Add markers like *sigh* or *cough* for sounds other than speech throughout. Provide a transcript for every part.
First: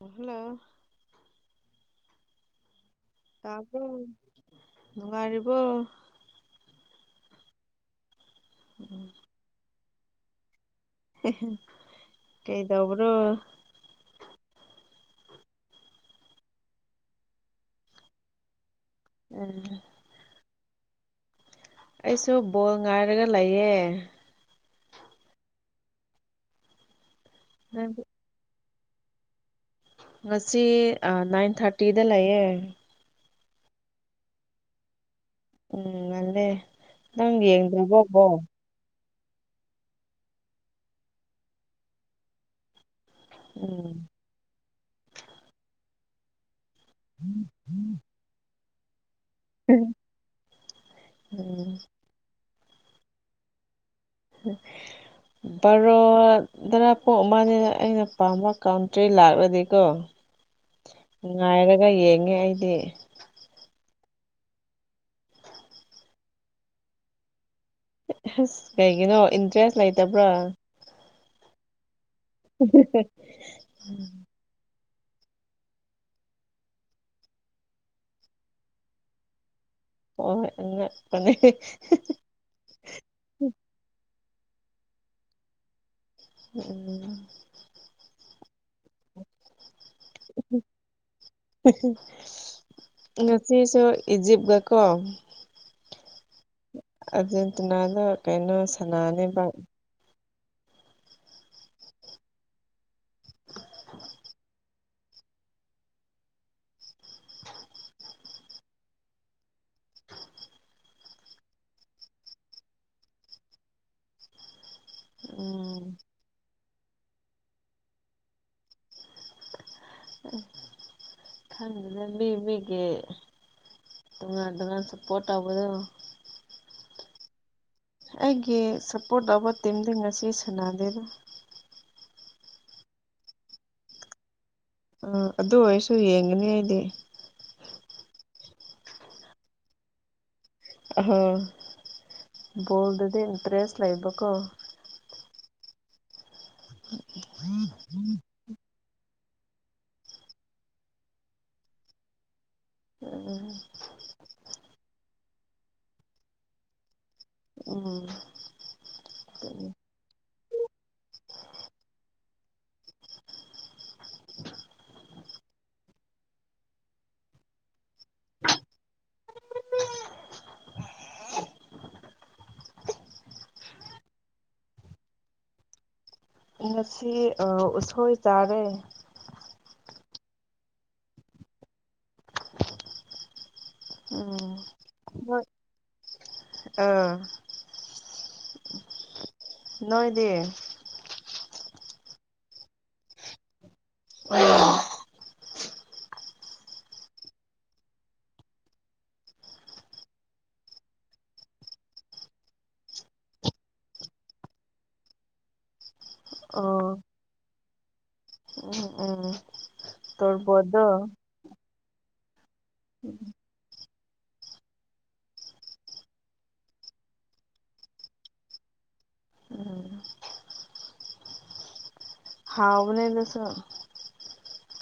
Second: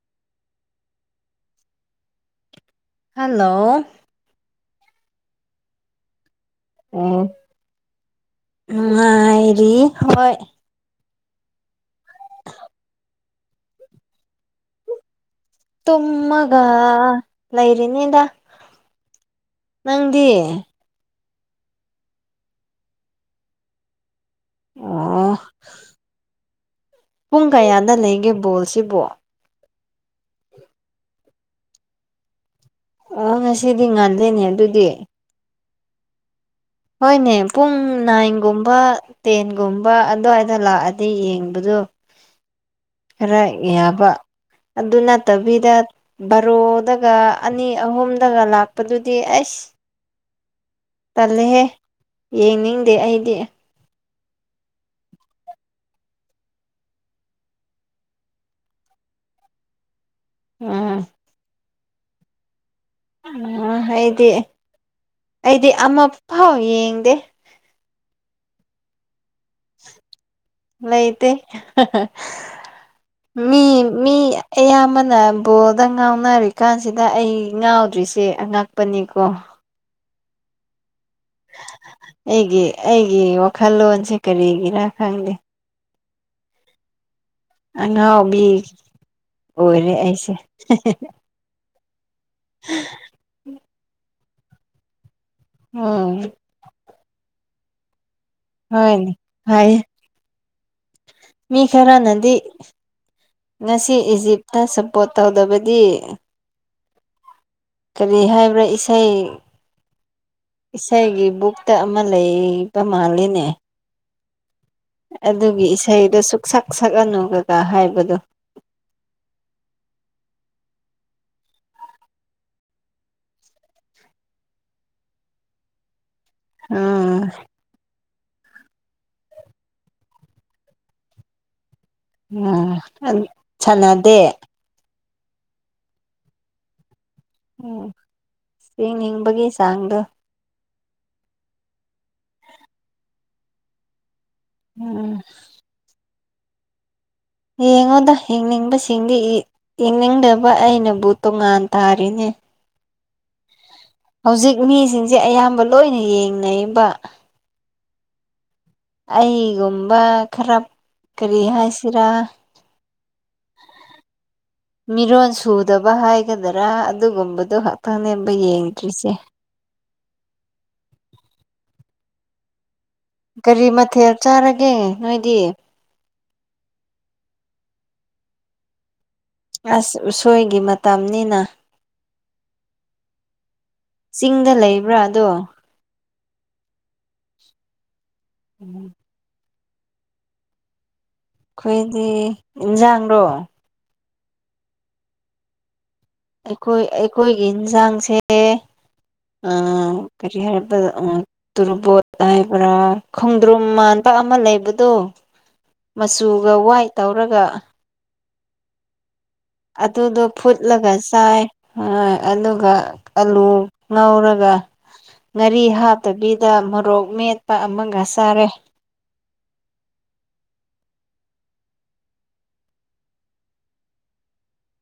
hello hello ꯇꯕꯣ ꯅꯨꯡꯉꯥꯏꯔꯤꯕꯣ ꯑꯣ ꯅꯨꯡꯉꯥꯏꯔꯤ ꯍꯣꯏ ꯀꯩ ꯇꯧꯕ꯭ꯔꯣ ꯇꯨꯝꯃꯒ ꯂꯩꯔꯤꯅꯤꯗ ꯎꯝ ꯅꯪꯗꯤ ꯑꯩꯁꯨ ꯕꯣꯜ ꯉꯥꯏꯔꯒ ꯂꯩꯌꯦ ꯑꯣ ꯄꯨꯡ ꯀꯌꯥꯗ ꯅꯪꯗꯤ ꯂꯩꯒꯦ ꯕꯣꯜꯁꯤꯕꯣ ꯉꯁꯤ ꯑꯥ ꯅꯥꯏꯟ ꯊꯥꯔꯇꯤꯗ ꯂꯩꯌꯦ ꯑꯥ ꯉꯁꯤꯗꯤ ꯉꯥꯟꯂꯦꯅꯦ ꯑꯗꯨꯗꯤ ꯎꯝ ꯉꯟꯂꯦ ꯍꯣꯏꯅꯦ ꯄꯨꯡ ꯅꯥꯏꯟꯒꯨꯝꯕ ꯇꯦꯟꯒꯨꯝꯕ ꯑꯗꯨꯋꯥꯏꯗ ꯂꯥꯛꯑꯗꯤ ꯌꯦꯡꯕꯗꯣ ꯈꯔ ꯎꯝ ꯌꯥꯕ ꯑꯗꯨ ꯅꯠꯇꯕꯤꯗ ꯚꯔꯣ ꯗꯒ ꯑꯅꯤ ꯑꯍꯨꯝꯗꯒ ꯂꯥꯛꯄꯗꯨꯗꯤ ꯑꯩꯁ ꯇꯜꯂꯦꯍꯦ ꯎꯝ ꯌꯦꯡꯅꯤꯡꯗꯦ ꯑꯩꯗꯤ ꯎꯝ ꯕꯥꯔꯣꯗꯔꯥ ꯄꯨꯡ ꯑꯃꯅꯤꯅ ꯑꯩꯅ ꯄꯥꯝꯕ ꯀꯥꯟꯇ꯭ꯔꯤ ꯂꯥꯛꯂꯗꯤꯀꯣ ꯎꯝ ꯉꯥꯏꯔꯒ ꯌꯦꯡꯉꯦ ꯑꯩꯗꯤ ꯑꯣ ꯑꯩꯗꯤ ꯑꯩꯗꯤ ꯑꯃ ꯐꯥꯎ ꯌꯦꯡꯗꯦ ꯑꯁ ꯀꯩꯒꯤꯅꯣ ꯏꯟꯇꯔꯦꯁ ꯂꯩꯇꯕ꯭ꯔꯥ ꯂꯩꯇꯦ ꯍꯥꯍꯥꯩ ꯃꯤ ꯃꯤ ꯑꯌꯥꯝꯕꯅ ꯑꯗꯨꯅ ꯕꯣꯜꯗ ꯉꯥꯎꯅꯔꯤꯀꯥꯟꯁꯤꯗ ꯑꯩ ꯉꯥꯎꯗ꯭ꯔꯤꯁꯦ ꯑꯉꯛꯄꯅꯤꯀꯣ ꯑꯣ ꯑꯣ ꯑꯩꯒꯤ ꯑꯩꯒꯤ ꯋꯥꯈꯜꯂꯣꯟꯁꯦ ꯀꯔꯤꯒꯤꯒꯤꯔ ꯈꯪꯗꯦ ꯎꯝ ꯑꯉꯥꯎꯕꯤ ꯑꯣꯏꯔꯦ ꯑꯩꯁꯦ ꯏꯍꯤꯍꯤ ꯉꯁꯤꯁꯨ ꯏꯖꯤꯞ ꯒ ꯀꯣ ꯎꯝ ꯑꯥꯔꯖꯦꯟꯇꯤꯅꯥꯗꯣ ꯀꯩꯅꯣ ꯍꯣꯏꯅꯦ ꯁꯅꯥꯅꯤꯕ ꯍꯥꯏꯌꯦ ꯃꯤ ꯈꯔꯥ ꯅꯗꯤ ꯉꯁꯤ ꯏꯖꯤꯞꯇ ꯁꯞꯄꯣꯔꯠ ꯇꯧꯗꯕꯗꯤ ꯀꯔꯤ ꯍꯥꯏꯕ꯭ꯔꯥ ꯏꯁꯩ ꯏꯁꯩꯒꯤ ꯕꯨꯛꯇ ꯑꯃ ꯂꯩꯕ ꯃꯥꯜꯂꯤꯅꯦ ꯑꯗꯨꯒꯤ ꯎꯝ ꯏꯁꯩꯗꯣ ꯁꯨꯛ ꯁꯛ ꯁꯛꯑꯅꯨ ꯀꯛꯀ ꯍꯥꯏꯕꯗꯣ ꯈꯪꯗꯦꯗ ꯃꯤ ꯃꯤꯒꯤ ꯇꯣꯉꯥꯟ ꯇꯣꯉꯥꯟ ꯁꯄꯣꯔꯠ ꯇꯧꯕꯗꯣ ꯎꯝ ꯑꯩꯒꯤ ꯁꯞꯄꯣꯔꯠ ꯇꯧꯕ ꯇꯤꯝꯗꯤ ꯉꯁꯤ ꯁꯥꯟꯅꯗꯦꯗ ꯑꯥ ꯁꯥꯅꯗꯦ ꯑꯥ ꯑꯗꯨ ꯑꯣꯏꯔꯁꯨ ꯌꯦꯡꯒꯅꯤ ꯑꯩꯗꯤ ꯎꯝ ꯊꯌꯦꯡꯅꯤꯡꯕꯒꯤ ꯆꯥꯡꯗꯣ ꯑꯣ ꯍꯣ ꯕꯣꯜꯗꯗꯤ ꯏꯟꯇ꯭ꯔꯦꯁ ꯂꯩꯏꯕ ꯀꯣ ꯎꯝ ꯌꯦꯡꯉꯣꯗ ꯌꯦꯅꯤꯡꯕꯁꯤ ꯁꯤꯡꯗꯒꯤ ꯕꯦꯅꯤꯡꯗꯕ ꯑꯩꯅꯕꯨ ꯇꯣꯉꯥꯟ ꯇꯥꯔꯤꯅꯦ ꯎꯝ ꯍꯧꯖꯤꯛ ꯃꯤꯁꯤꯡꯁꯦ ꯑꯌꯥꯝꯕ ꯂꯣꯏꯅ ꯌꯦꯡꯅꯩꯌꯦꯕ ꯎꯝ ꯑꯩꯒꯨꯝꯕ ꯈꯔ ꯀꯔꯤ ꯍꯥꯏꯁꯤꯔꯥ *inaudible* ꯃꯤꯔꯣꯟ ꯁꯨꯗꯕ ꯍꯥꯏꯒꯗꯔꯥ ꯑꯗꯨꯒꯨꯝꯕꯗꯨꯣ ꯈꯥꯛꯇꯪ ꯅꯦꯕ ꯌꯦꯡꯗ꯭ꯔꯤꯁꯦ ꯀꯔꯤ ꯃꯊꯦꯜ ꯆꯥꯔꯒꯦ ꯅꯣꯏꯗꯤ ꯉꯁꯤ ꯑꯥ ꯎꯁꯣꯏ ꯆꯥꯔꯦ ꯑꯁ ꯎꯁꯣꯏꯒꯤ ꯃꯇꯝꯅꯤꯅ ꯆꯤꯡꯗ ꯂꯩꯕ꯭ꯔꯥ ꯑꯗꯣ ꯎꯝ ꯎꯝ ꯅꯣꯏꯗꯤ ꯑꯩꯈꯣꯏꯗꯤ ꯏꯟꯖꯥꯡꯗꯣ *inaudible* ꯑꯩꯈꯣꯏ ꯑꯩꯈꯣꯏꯒꯤ ꯌꯦꯟꯁꯥꯡꯁꯦ ꯑꯥ ꯀꯔꯤ ꯍꯥꯏꯕ ꯇꯨꯔꯕꯣꯠ ꯍꯥꯏꯕ꯭ꯔꯥ ꯈꯣꯡꯗ꯭ꯔꯨꯝ ꯃꯥꯟ ꯕꯥ ꯑꯃ ꯂꯩꯕꯗꯣ ꯃꯆꯨꯒ ꯋꯥꯏꯠ ꯇꯧꯔꯒ ꯎꯝ ꯎꯝ ꯑꯗꯨꯗꯣ ꯇꯣꯔꯕꯣꯠꯗꯣ ꯐꯨꯠꯂꯒ ꯆꯥꯏ ꯍꯣꯏ ꯑꯗꯨꯒ ꯑꯂꯨ ꯉꯧꯔꯒ ꯉꯥꯔꯤ ꯍꯥꯞꯇꯕꯤꯗ ꯃꯣꯔꯣꯛ ꯃꯦꯠꯄ ꯑꯃꯒ ꯆꯥꯔꯦ ꯎꯝ *unintelligible*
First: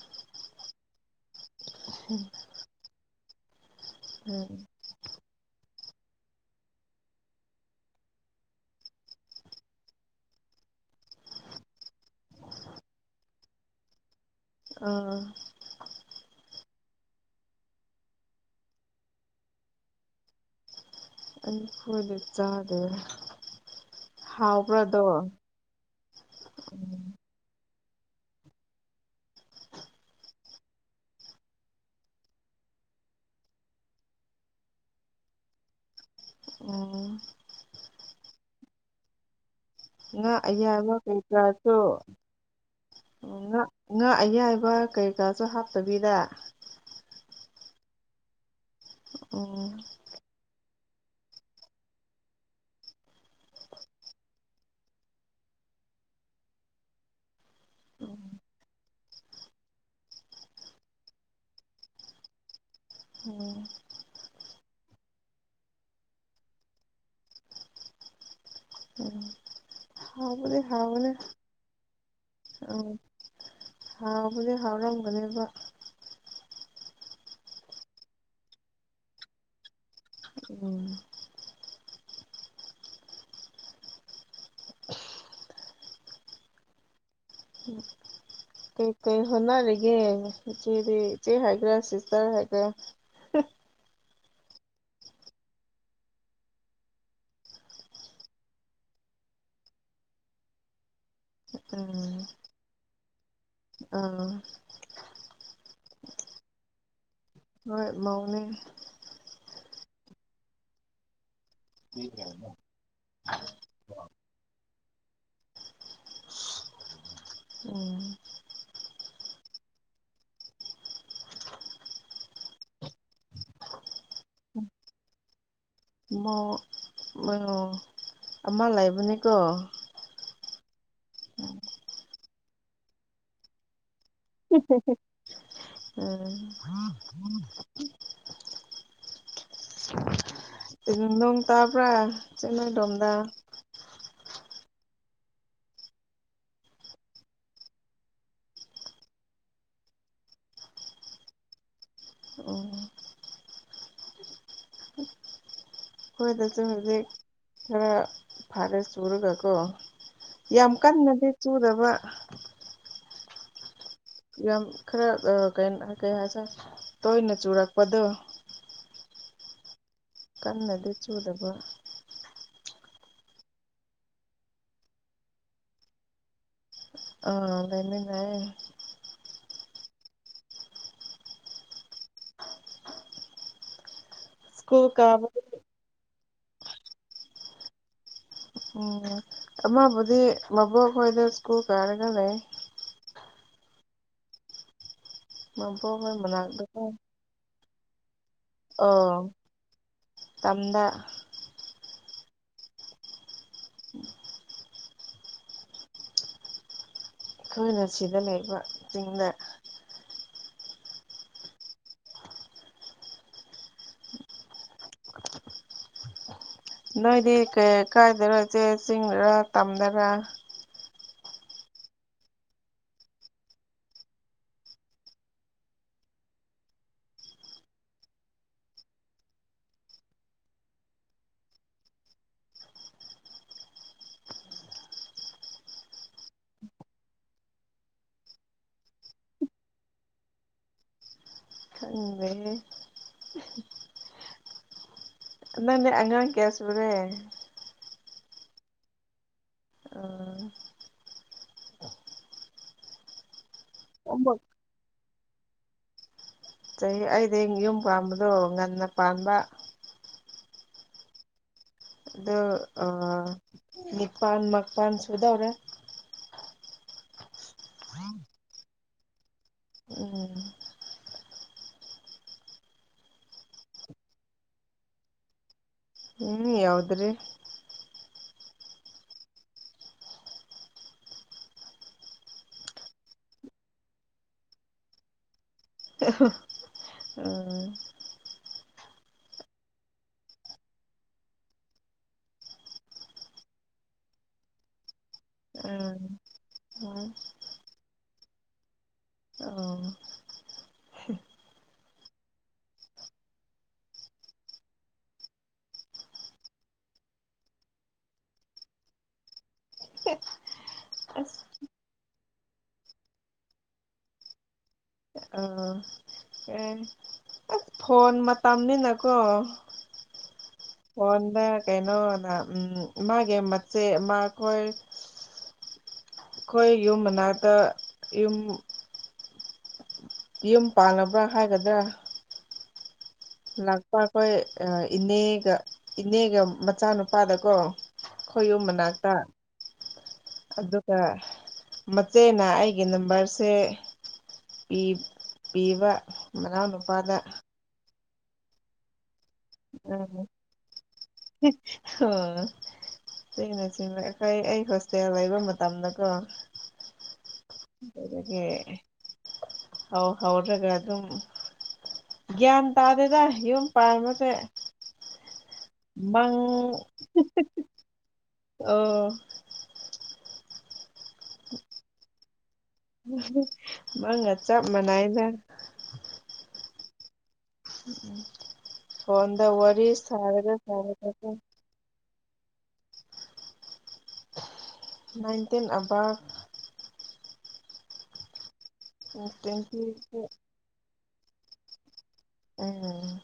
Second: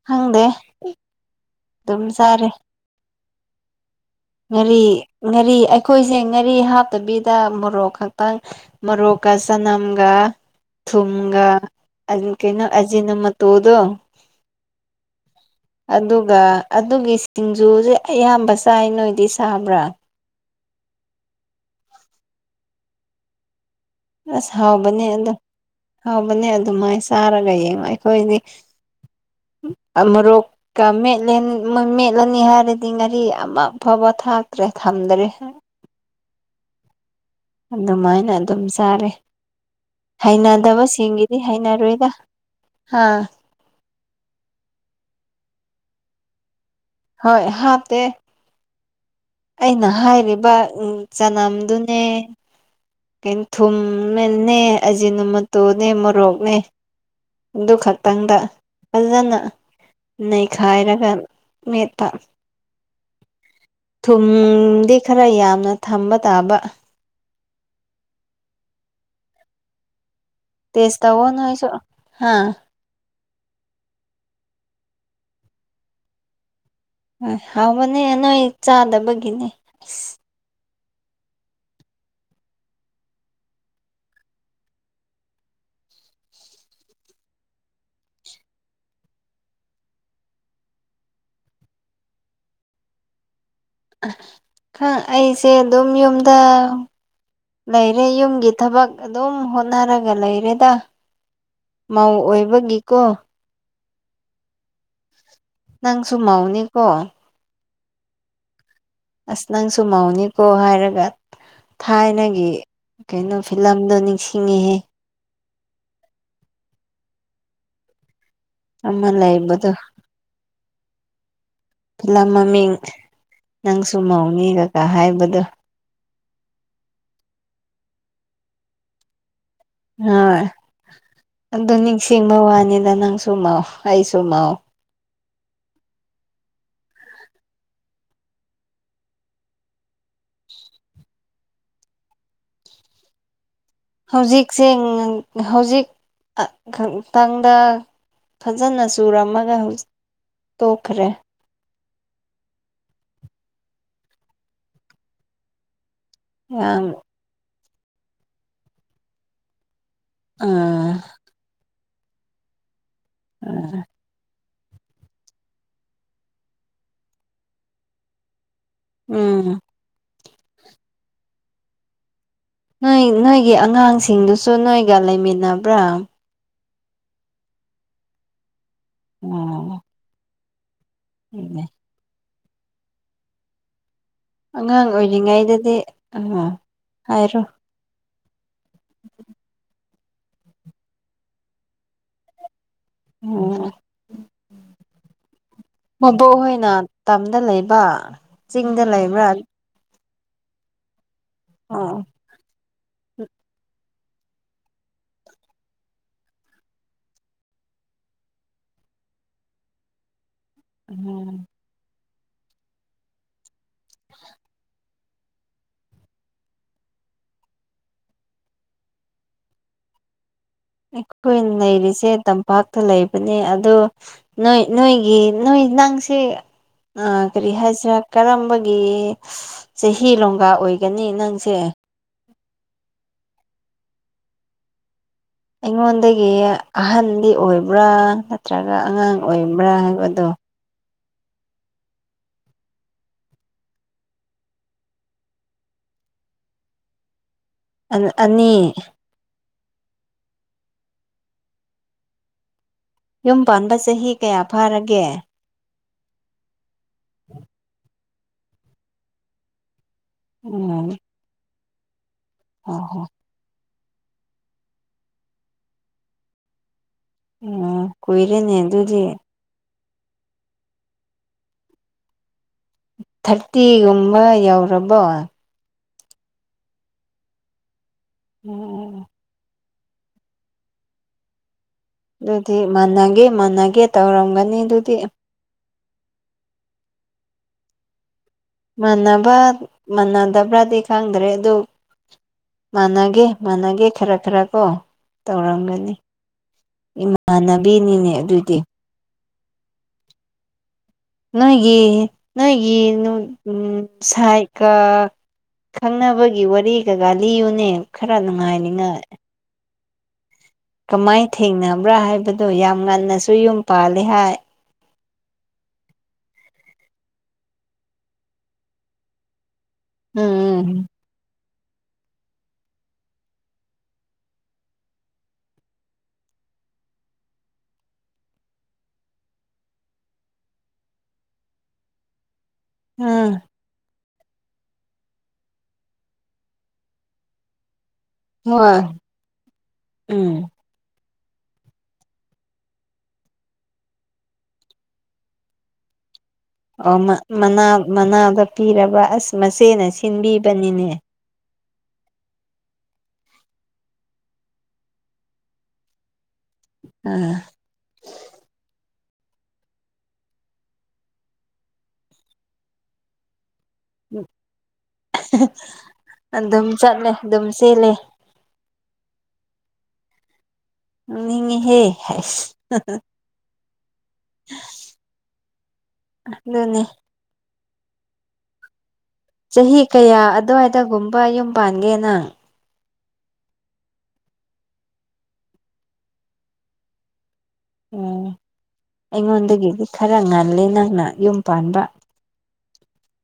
ꯈꯪꯗꯦ ꯑꯗꯨꯝ ꯆꯥꯔꯦ ꯎꯝ ꯉꯥꯔꯤ ꯉꯥꯔꯤ ꯑꯩꯈꯣꯏꯁꯦ ꯉꯥꯔꯤ ꯍꯥꯞꯇꯕꯤꯗ ꯃꯣꯔꯣꯛ ꯈꯛꯇꯪ ꯃꯣꯔꯣꯛ ꯀ ꯆꯅꯝꯒ ꯊꯨꯝꯒ ꯑꯜ ꯀꯩꯅꯣ ꯑꯖꯤꯅꯥꯃꯣꯇꯣꯔꯗꯣ ꯑꯥ ꯑꯗꯨꯒ ꯑꯗꯨꯒꯤ ꯁꯤꯡꯖꯨꯁꯦ ꯑꯌꯥꯝꯕ ꯁꯥꯏꯅꯣꯏ ꯗꯤꯁꯕ꯭ꯔꯥ ꯍꯣꯏꯗꯤ ꯆꯥꯗꯦ ꯑꯁ ꯍꯥꯎꯕ꯭ꯔꯥꯗꯣ ꯍꯥꯎꯕꯅꯦ ꯑꯗꯣ ꯍꯥꯎꯕꯅꯦ ꯑꯗꯨꯃꯥꯏ ꯆꯥꯔꯒ ꯌꯦꯡꯉꯣ ꯑꯩꯈꯣꯏꯗꯤ ꯃꯣꯔꯣꯛꯀ ꯃꯦꯠꯂ ꯃꯦꯠꯂꯅꯤ ꯍꯥꯏꯔꯗꯤ ꯉꯥꯔꯤ ꯑꯃ ꯐꯥꯎꯕ ꯊꯥꯛꯇ꯭ꯔꯦ ꯊꯝꯗ꯭ꯔꯦ ꯎꯝ ꯑꯗꯨꯃꯥꯏꯅ ꯑꯗꯨꯝ ꯆꯥꯔꯦ ꯉꯥ ꯑꯌꯥꯏꯕ ꯍꯩꯅꯗꯕꯁꯤꯡꯒꯤꯗꯤ ꯀꯩꯀꯥꯁꯨ ꯍꯩꯅꯔꯣꯏꯗ ꯍꯥ ꯉꯥ ꯉꯥ ꯑꯌꯥꯏꯕ ꯀꯩꯀꯥꯁꯨ ꯍꯥꯞꯇꯕꯤꯗ ꯍꯣꯏ ꯍꯥꯥꯞꯇꯦ ꯎꯝ ꯑꯩꯅ ꯍꯥꯏꯔꯤꯕ ꯆꯅꯝꯗꯨꯅꯦ ꯀ ꯊꯨꯝꯃꯤꯅꯦ ꯑꯖꯤꯅꯨ ꯃꯣꯇꯣꯔꯅꯦ ꯃꯣꯔꯣꯛꯅꯦ ꯑꯗꯨ ꯈꯛꯇꯪꯗ ꯐꯖꯅ ꯅꯩꯈꯥꯏꯔꯒ ꯃꯦꯠꯄ ꯎꯝ ꯊꯨꯝꯗꯤ ꯈꯔ ꯌꯥꯝꯅ ꯊꯝꯕ ꯇꯥꯕ ꯎꯝ ꯍꯥꯎꯕꯗꯤ ꯇꯁ ꯍꯥꯎꯕꯅꯦ ꯇꯧꯋꯣ ꯅꯣꯏꯁꯨ ꯍꯥꯥ ꯎꯝ ꯍꯥꯎꯕꯗꯤ ꯍꯥꯎꯔꯝꯒꯅꯦꯕ ꯍꯣꯏ ꯍꯥꯎꯕꯅꯦ ꯅꯣꯏ ꯆꯥꯗꯕꯒꯤꯅꯦ ꯑꯁ ꯎꯝ *unintelligible* ꯀꯩ ꯀꯩ ꯍꯣꯠꯅꯔꯤꯒꯦ ꯏꯆꯦꯗꯤ ꯏꯆꯦ ꯍꯥꯏꯒ꯭ꯔꯥ ꯁꯤꯁꯇꯔ ꯍꯥꯏꯒ꯭ꯦꯔꯥ *unintelligible* ꯈꯪ ꯑꯩꯁꯦ ꯑꯗꯨꯝ ꯌꯨꯝꯗ ꯂꯩꯔꯦ ꯌꯨꯝꯒꯤ ꯊꯕꯛ ꯑꯗꯨꯝ ꯍꯣꯠꯅꯔꯒ ꯂꯩꯔꯦꯗ ꯃꯧ ꯎꯝ ꯑꯣꯏꯕꯒꯤꯀꯣ ꯑꯥ ꯅꯪꯁꯨ ꯃꯧꯅꯤꯀꯣ ꯍꯣꯏ ꯃꯧꯅꯦ ꯑꯁ ꯅꯪꯁꯨꯨ ꯃꯧꯅꯤꯀꯣ ꯍꯥꯏꯔꯒ ꯊꯥꯏꯅꯒꯤ ꯀꯩꯅꯣ ꯐꯤꯂꯝꯗꯣ ꯅꯤꯡꯁꯤꯡꯉꯤꯍꯦ ꯎꯝ ꯑꯃ ꯂꯩꯕꯗꯣ ꯐꯤꯂꯝ ꯃꯃꯤꯡ ꯅꯪꯁꯨ ꯃꯧꯅꯤ ꯀꯀꯥ ꯍꯥꯏꯕꯗꯣ ꯃꯣ ꯑꯣ ꯑꯃ ꯂꯩꯕꯅꯦꯀꯣ ꯍꯣꯏ ꯑꯗꯨ ꯅꯤꯡꯁꯤꯡꯕ ꯋꯥꯅꯤꯗ ꯅꯪꯁꯨꯨ ꯃꯧ ꯑꯩꯁꯨ ꯃꯧ ꯎꯝ *unintelligible* ꯅꯣꯡ ꯇꯥꯕ꯭ꯔ ꯅꯣꯏꯔꯣꯝꯗ ꯍꯧꯖꯤꯛꯁꯦ ꯍꯧꯖꯤꯛ *unintelligible* ꯐꯖꯅ ꯆꯨꯔꯝꯃꯒ ꯍꯧꯖꯤꯛ ꯇꯣꯛꯈ꯭ꯔꯦ ꯎꯝ ꯈꯣꯏꯗꯁꯨ ꯌꯥꯝ ꯍꯧꯖꯤꯛ ꯈꯔ ꯐꯥꯔꯦ ꯆꯨꯔꯒ ꯀꯣ ꯑ ꯌꯥꯝ ꯀꯟꯅꯗꯤ ꯆꯨꯗꯕ *unintelligible* ꯌꯥꯝ ꯈꯔ ꯀꯩ ꯍꯥꯏꯁꯤꯔꯥ ꯇꯣꯏꯅ ꯆꯨꯔꯛꯄꯗꯣ ꯎꯝ ꯀꯟꯅꯗꯤ ꯆꯨꯗꯕ ꯅꯣꯏ ꯅꯣꯏꯒꯤ ꯑꯉꯥꯡꯁꯤꯡꯗꯨꯁꯨ ꯅꯣꯏꯒ ꯂꯩꯃꯤꯟꯅꯕ꯭ꯔꯥ ꯑꯧꯎ ꯂꯩꯃꯤꯟꯅꯩꯌꯦ ꯎꯝ *unintelligible* ꯁ꯭ꯀꯨꯜ ꯑꯉꯥꯡ ꯀꯥꯕ ꯑꯣꯏꯔꯤꯉꯩꯗꯗꯤ ꯑ ꯍꯥꯏꯔꯣ ꯎꯝ ꯑꯃꯕꯨꯗꯤ ꯃꯕꯣꯛ ꯍꯣꯏꯗ ꯁ꯭ꯀꯨꯜ ꯀꯥꯔꯒ ꯂꯩ ꯎ *unintelligible* ꯃꯕꯣꯛ ꯍꯣꯏ ꯃꯕꯣꯛꯍꯣꯏꯅ ꯃꯅꯥꯛꯇꯀꯣ ꯇꯝꯗ ꯂꯩ ꯕꯔꯥ ꯆꯤꯡꯗ ꯑꯣ ꯂꯩꯥꯏꯕ꯭ꯔꯥ ꯇꯝꯗ ꯑꯥ ꯑꯩꯈꯣꯏꯅ ꯁꯤꯗ ꯂꯩꯕ ꯆꯤꯡꯗ ꯎꯝ ꯅꯣꯏꯗꯤ ꯀꯩ ꯀꯥꯏꯗꯔ ꯆꯦ ꯆꯤꯡꯗꯔ ꯇꯝꯗꯔ ꯑꯩꯈꯣꯏ ꯂꯩꯔꯤꯁꯦ ꯇꯝꯄꯥꯛꯇ ꯂꯩꯕꯅꯦ ꯑꯗ ꯅꯣꯏ ꯅꯣꯏꯒꯤ ꯅꯣꯏ ꯅꯪꯁꯤ ꯀꯔꯤ ꯍꯥꯏꯁꯤꯔꯥ ꯀꯔꯝꯕꯒꯤ ꯆꯍꯤ ꯂꯣꯡꯒꯥ ꯑꯣꯏꯒꯅꯤ ꯅꯪꯁꯦ ꯑꯩꯉꯣꯟꯗꯒꯤ ꯑꯍꯟꯗꯤ ꯑꯣꯏꯕ꯭ꯔꯥ ꯅꯠꯇ꯭ꯔꯒ ꯑꯉꯥꯡ ꯑꯣꯏꯕ꯭ꯔꯥ ꯍꯥꯏꯕꯗꯣ ꯈꯪꯗꯦ ꯅꯪꯅꯦ ꯑꯉꯥꯡ ꯀꯌꯥ ꯁꯨꯔꯦ ꯑ ꯑꯅꯤ ꯑ ꯌꯨꯝ ꯄꯥꯟꯕ ꯆꯍꯤ ꯑꯍꯨꯝ ꯀꯌꯥ ꯐꯥꯔꯒꯦ ꯆꯍꯤ ꯑꯩꯗꯤ ꯌꯨꯝ ꯄꯥꯟꯕꯗꯣ ꯉꯟꯅ ꯄꯥꯟꯕ ꯎꯝ ꯑꯗꯣ ꯑꯣ ꯑ ꯍꯣ ꯅꯤꯄꯥꯟ ꯃꯄꯟ ꯁꯨꯗꯧꯔꯦ ꯎꯝ ꯀꯨꯏꯔꯦꯅꯦ ꯑꯗꯨꯗꯤ ꯎꯝ ꯊꯥꯔꯇꯤꯒꯨꯝꯕ ꯌꯧꯔꯕꯣ ꯎꯝ ꯌꯧꯗ꯭ꯔꯤ ꯎꯝ ꯑꯗꯨꯗꯤ ꯃꯥꯟꯅꯒꯦ ꯃꯥꯟꯅꯒꯦ ꯇꯧꯔꯝꯒꯅꯤ ꯑꯗꯨꯗꯤ *unintelligible* ꯃꯥꯟꯅꯕꯔꯥ ꯃꯥꯟꯅꯗꯕ꯭ꯔꯥꯗꯤ ꯈꯪꯗ꯭ꯔꯦ ꯑꯗꯨ ꯃꯥꯟꯅꯒꯦ ꯃꯥꯟꯅꯒꯦ ꯈꯔ ꯈꯔ ꯀꯣ ꯇꯧꯔꯝꯒꯅꯤ ꯎꯝ ꯎꯝ ꯏꯃꯥꯟꯅꯕꯤꯅꯤꯅꯦ ꯑꯗꯨꯗꯤ ꯑꯣ ꯅꯣꯏꯒꯤ ꯅꯣꯏꯒꯤ *unintelligible* ꯁꯥꯏꯒ ꯈꯪꯅꯕꯒꯤ ꯋꯥꯔꯤ ꯀꯀꯥ ꯂꯤꯌꯨꯅꯦ ꯈꯔ ꯅꯨꯡꯉꯥꯏꯅꯤꯉꯥꯏ ꯀꯃꯥꯏ ꯑꯁ ꯊꯦꯡꯅꯕ꯭ꯔꯥ ꯍꯥꯏꯕꯗꯨꯣ ꯌꯥꯝ ꯉꯟꯅꯁꯨ ꯌꯨꯝ ꯄꯥꯜꯂꯤ ꯍꯥꯏ ꯑꯥ ꯑꯦ ꯑꯁ ꯐꯣꯟ ꯃꯇꯝꯅꯤꯅꯀꯣ ꯎꯝ ꯎꯝ ꯐꯣꯟꯗ ꯀꯩꯅꯣꯗ ꯎꯝ ꯃꯥꯒꯤ ꯃꯆꯦ ꯑꯃ ꯈꯣꯏ ꯑꯩꯈꯣꯏ ꯌꯨꯝ ꯃꯅꯥꯛꯇ ꯌꯨꯝ ꯌꯨꯝ ꯄꯥꯜꯂꯕ꯭ꯔꯥ ꯍꯥꯏꯒꯗ꯭ꯔꯥ ꯎꯝ ꯂꯥꯛꯄ ꯑꯩꯈꯣꯏ ꯏꯅꯦꯒ ꯏꯅꯦꯒ ꯃꯆꯥꯅꯨꯄꯥꯗꯀꯣ ꯈꯣꯏ ꯌꯨꯝ ꯍꯣꯏ ꯃꯅꯥꯛꯇ ꯎꯝ ꯑꯗꯨꯒ ꯃꯆꯦꯅ ꯑꯩꯒꯤ ꯅꯝꯕꯔꯁꯦ ꯄꯤ ꯄꯤꯕ ꯃꯅꯥꯎꯅꯨꯄꯥꯗ ꯑꯣꯃꯅꯥꯎ ꯃꯅꯥꯎꯗ ꯄꯤꯔꯕ ꯑꯁ ꯃꯆꯦꯅ ꯁꯤꯟꯕꯤꯕꯅꯤꯅꯦ *unintelligible* *unintelligible* ꯑꯩ ꯍꯣꯁꯇꯦꯜ ꯂꯩꯕ ꯃꯇꯝꯗꯀꯣ ꯑꯥ ꯑꯗꯨꯗꯒꯤ ꯍꯥꯎ ꯍꯧꯔꯒ ꯑꯗꯨꯝ ꯒ꯭ꯌꯥꯟ ꯇꯥꯗꯦꯗ ꯌꯨꯝ ꯕꯥꯟꯕꯁꯦ ꯃꯪ ꯑꯗꯨꯝ ꯆꯠꯂꯦ ꯑꯗꯨꯝ ꯆꯦꯜꯂꯦ ꯑꯣ ꯅꯣꯛꯅꯤꯡꯉꯦꯍꯦ ꯍꯩꯁ ꯃꯪꯒ ꯆꯞ ꯃꯥꯟꯅꯩꯗ ꯑꯗꯨꯅꯦ ꯎꯝ ꯎꯝ ꯆꯍꯤ ꯀꯌꯥ ꯑꯗꯨꯋꯥꯏꯗꯒꯨꯝꯕ ꯁꯥꯔꯒ ꯌꯨꯝ ꯄꯥꯟꯒꯦ ꯅꯪ ꯅꯥꯏꯟꯇꯤꯟ ꯑꯕꯞ ꯑꯣ ꯇ꯭ꯋꯦꯟꯇꯤ ꯑꯩꯉꯣꯟꯗꯒꯤꯗꯤ ꯈꯔ ꯉꯜꯂꯦ ꯅꯪꯅ ꯌꯨꯝ ꯄꯥꯟꯕ ꯎꯝ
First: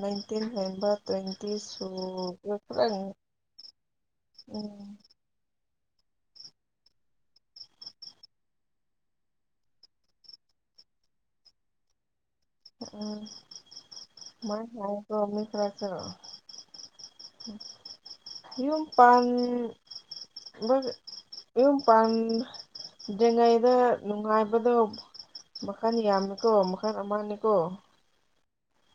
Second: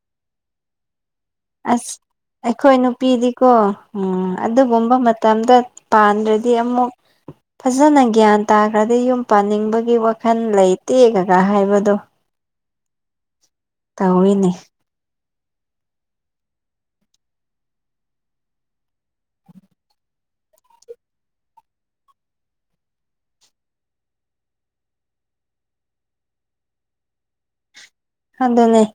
ꯅꯥꯏꯟꯇꯤꯟ ꯍꯦꯟꯕ ꯇ꯭ꯋꯦꯟꯇꯤ ꯑꯁ ꯁꯨꯕ ꯑꯩꯈꯣꯏ ꯈꯔ ꯅꯨꯄꯤꯗꯤꯀꯣ ꯎꯝ ꯑꯗꯨꯒꯨꯝꯕ ꯎꯝ ꯃꯇꯝꯗ ꯄꯥꯟꯗ꯭ꯔꯗꯤ ꯑꯃꯨꯛ ꯐꯖꯅ ꯒ꯭ꯌꯥꯟ ꯇꯥꯈ꯭ꯔꯗꯤ ꯌꯨꯝ ꯄꯥꯅꯤꯡꯕꯒꯤ ꯋꯥꯈꯜ ꯂꯩꯇꯦꯒꯒꯥꯏ ꯍꯥꯏꯕꯗꯣ ꯎꯝ ꯇꯧꯋꯤꯅꯦ ꯃꯥꯏ ꯍꯥꯏꯀꯣ ꯃꯤ ꯈꯔꯥꯁꯨ ꯌꯨꯝ ꯄꯥꯟ ꯕꯒꯤ ꯌꯨꯝ ꯄꯥꯟ ꯗ꯭ꯔꯤꯉꯩꯗ ꯅꯨꯡꯉꯥꯏꯕꯗꯣ ꯃꯈꯜ ꯌꯥꯝꯃꯤꯀꯣ ꯃꯈꯜ ꯑꯃꯅꯤꯀꯣ ꯍꯟꯗꯂꯩ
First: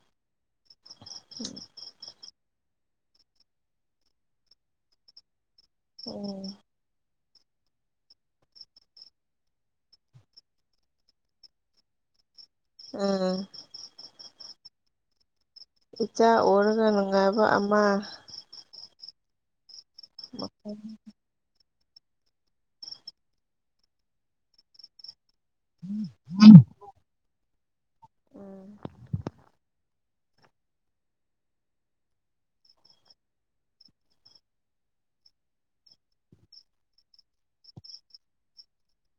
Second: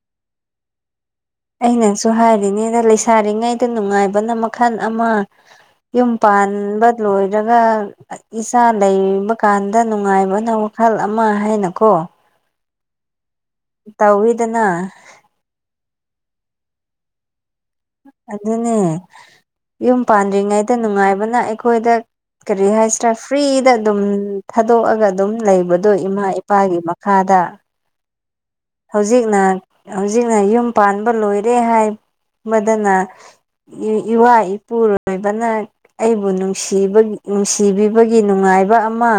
ꯑꯩꯅꯁꯨ ꯍꯥꯏꯔꯤꯅꯦꯗ ꯂꯩꯁꯥꯔꯤꯉꯩꯗ ꯅꯨꯡꯉꯥꯏꯕꯅ ꯃꯈꯜ ꯑꯃ ꯎꯝ ꯌꯨꯝꯄꯥꯟꯕ ꯂꯣꯏ ꯏꯆꯥ ꯂꯩꯕ ꯀꯥꯟꯗ ꯅꯨꯡꯉꯥꯏꯕꯅ ꯋꯥꯈꯜ ꯑꯃ ꯍꯥꯏꯅꯀꯣ ꯎꯝ ꯇꯧꯋꯦꯗꯅ ꯏꯆꯥ ꯑꯣꯔꯒ ꯅꯨꯡꯉꯥꯏꯕ ꯑꯃ ꯑꯗꯨꯅꯦ ꯌꯨꯝ ꯄꯥꯟꯗ꯭ꯔꯤꯉꯩꯗ ꯅꯨꯡꯉꯥꯏꯕꯅ ꯑꯩꯈꯣꯏꯗ ꯀꯔꯤ ꯍꯥꯏꯁꯤꯔꯥ ꯐ꯭ꯔꯤꯗ ꯑꯗꯨꯝ ꯊꯥꯗꯣꯛꯑꯒ ꯑꯗꯨꯝ ꯂꯩꯕꯗꯣ ꯏꯃꯥ ꯏꯄꯥꯒꯤ ꯃꯈꯥꯗ ꯎꯝ ꯍꯧꯖꯤꯛꯅ ꯍꯧꯖꯤꯛꯅ ꯌꯨꯝ ꯄꯥꯟꯕ ꯂꯣꯏꯔꯦ ꯍꯥꯏꯕꯗꯅ ꯏꯋꯥ ꯏꯄꯨꯔꯣꯏꯕꯅ ꯑꯩꯕꯨ ꯅꯨꯡꯁꯤꯕ ꯅꯨꯡꯁꯤꯕꯤꯕꯒꯤ ꯅꯨꯡꯉꯥꯏ ꯉꯥꯏꯕ ꯑꯃꯥ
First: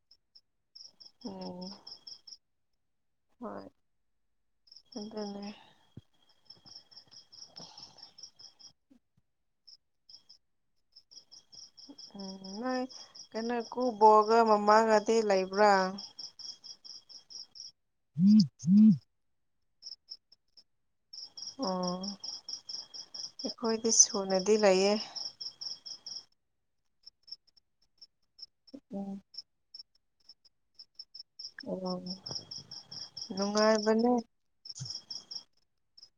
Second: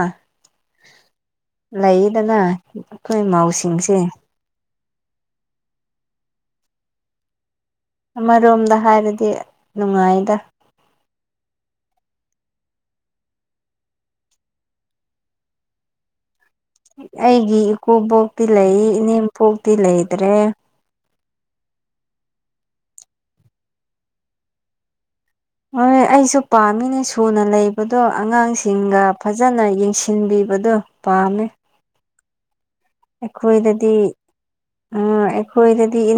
ꯎꯝ ꯂꯩꯌꯦꯗꯅ ꯑꯩꯈꯣꯏꯃꯧꯁꯤꯡꯁꯦ ꯑꯥꯗꯨꯅꯦ ꯑꯃꯔꯣꯝꯗꯍꯥꯏꯔꯗꯤ ꯅꯨꯡꯉꯥꯏꯗ INAUDIBLE ꯎꯎꯪꯝ ꯅꯣꯏ ꯀꯩꯅꯣ ꯀꯨꯕꯣꯛꯒ-ꯃꯃꯥꯒꯗꯤ ꯂꯩꯕ꯭ꯔꯥ ꯑꯩꯒꯤ ꯏꯀꯨꯕꯣꯛꯇꯤ ꯂꯩꯢ ꯏꯅꯦꯝꯄꯣꯛꯇꯤ ꯂꯩꯇ꯭ꯔꯦ ꯑꯣꯑꯣ ꯑꯩꯈꯣꯏꯗꯤ ꯁꯨꯅꯗꯤ ꯂꯩꯌꯦ ꯍꯣꯏꯌꯦ ꯑꯩꯁꯨ ꯄꯥꯝꯃꯤꯅꯦ ꯁꯨꯅ ꯂꯩꯕꯗꯣ ꯑꯉꯥꯡꯁꯤꯡꯒ ꯎꯝ ꯐꯖꯅ ꯌꯦꯡꯁꯤ ꯕꯤꯕꯗꯣ ꯑꯣꯑꯣ ꯑꯩꯈꯣꯏꯗꯗꯤ ꯑꯥ ꯑꯩꯈꯣꯏꯗꯗꯤ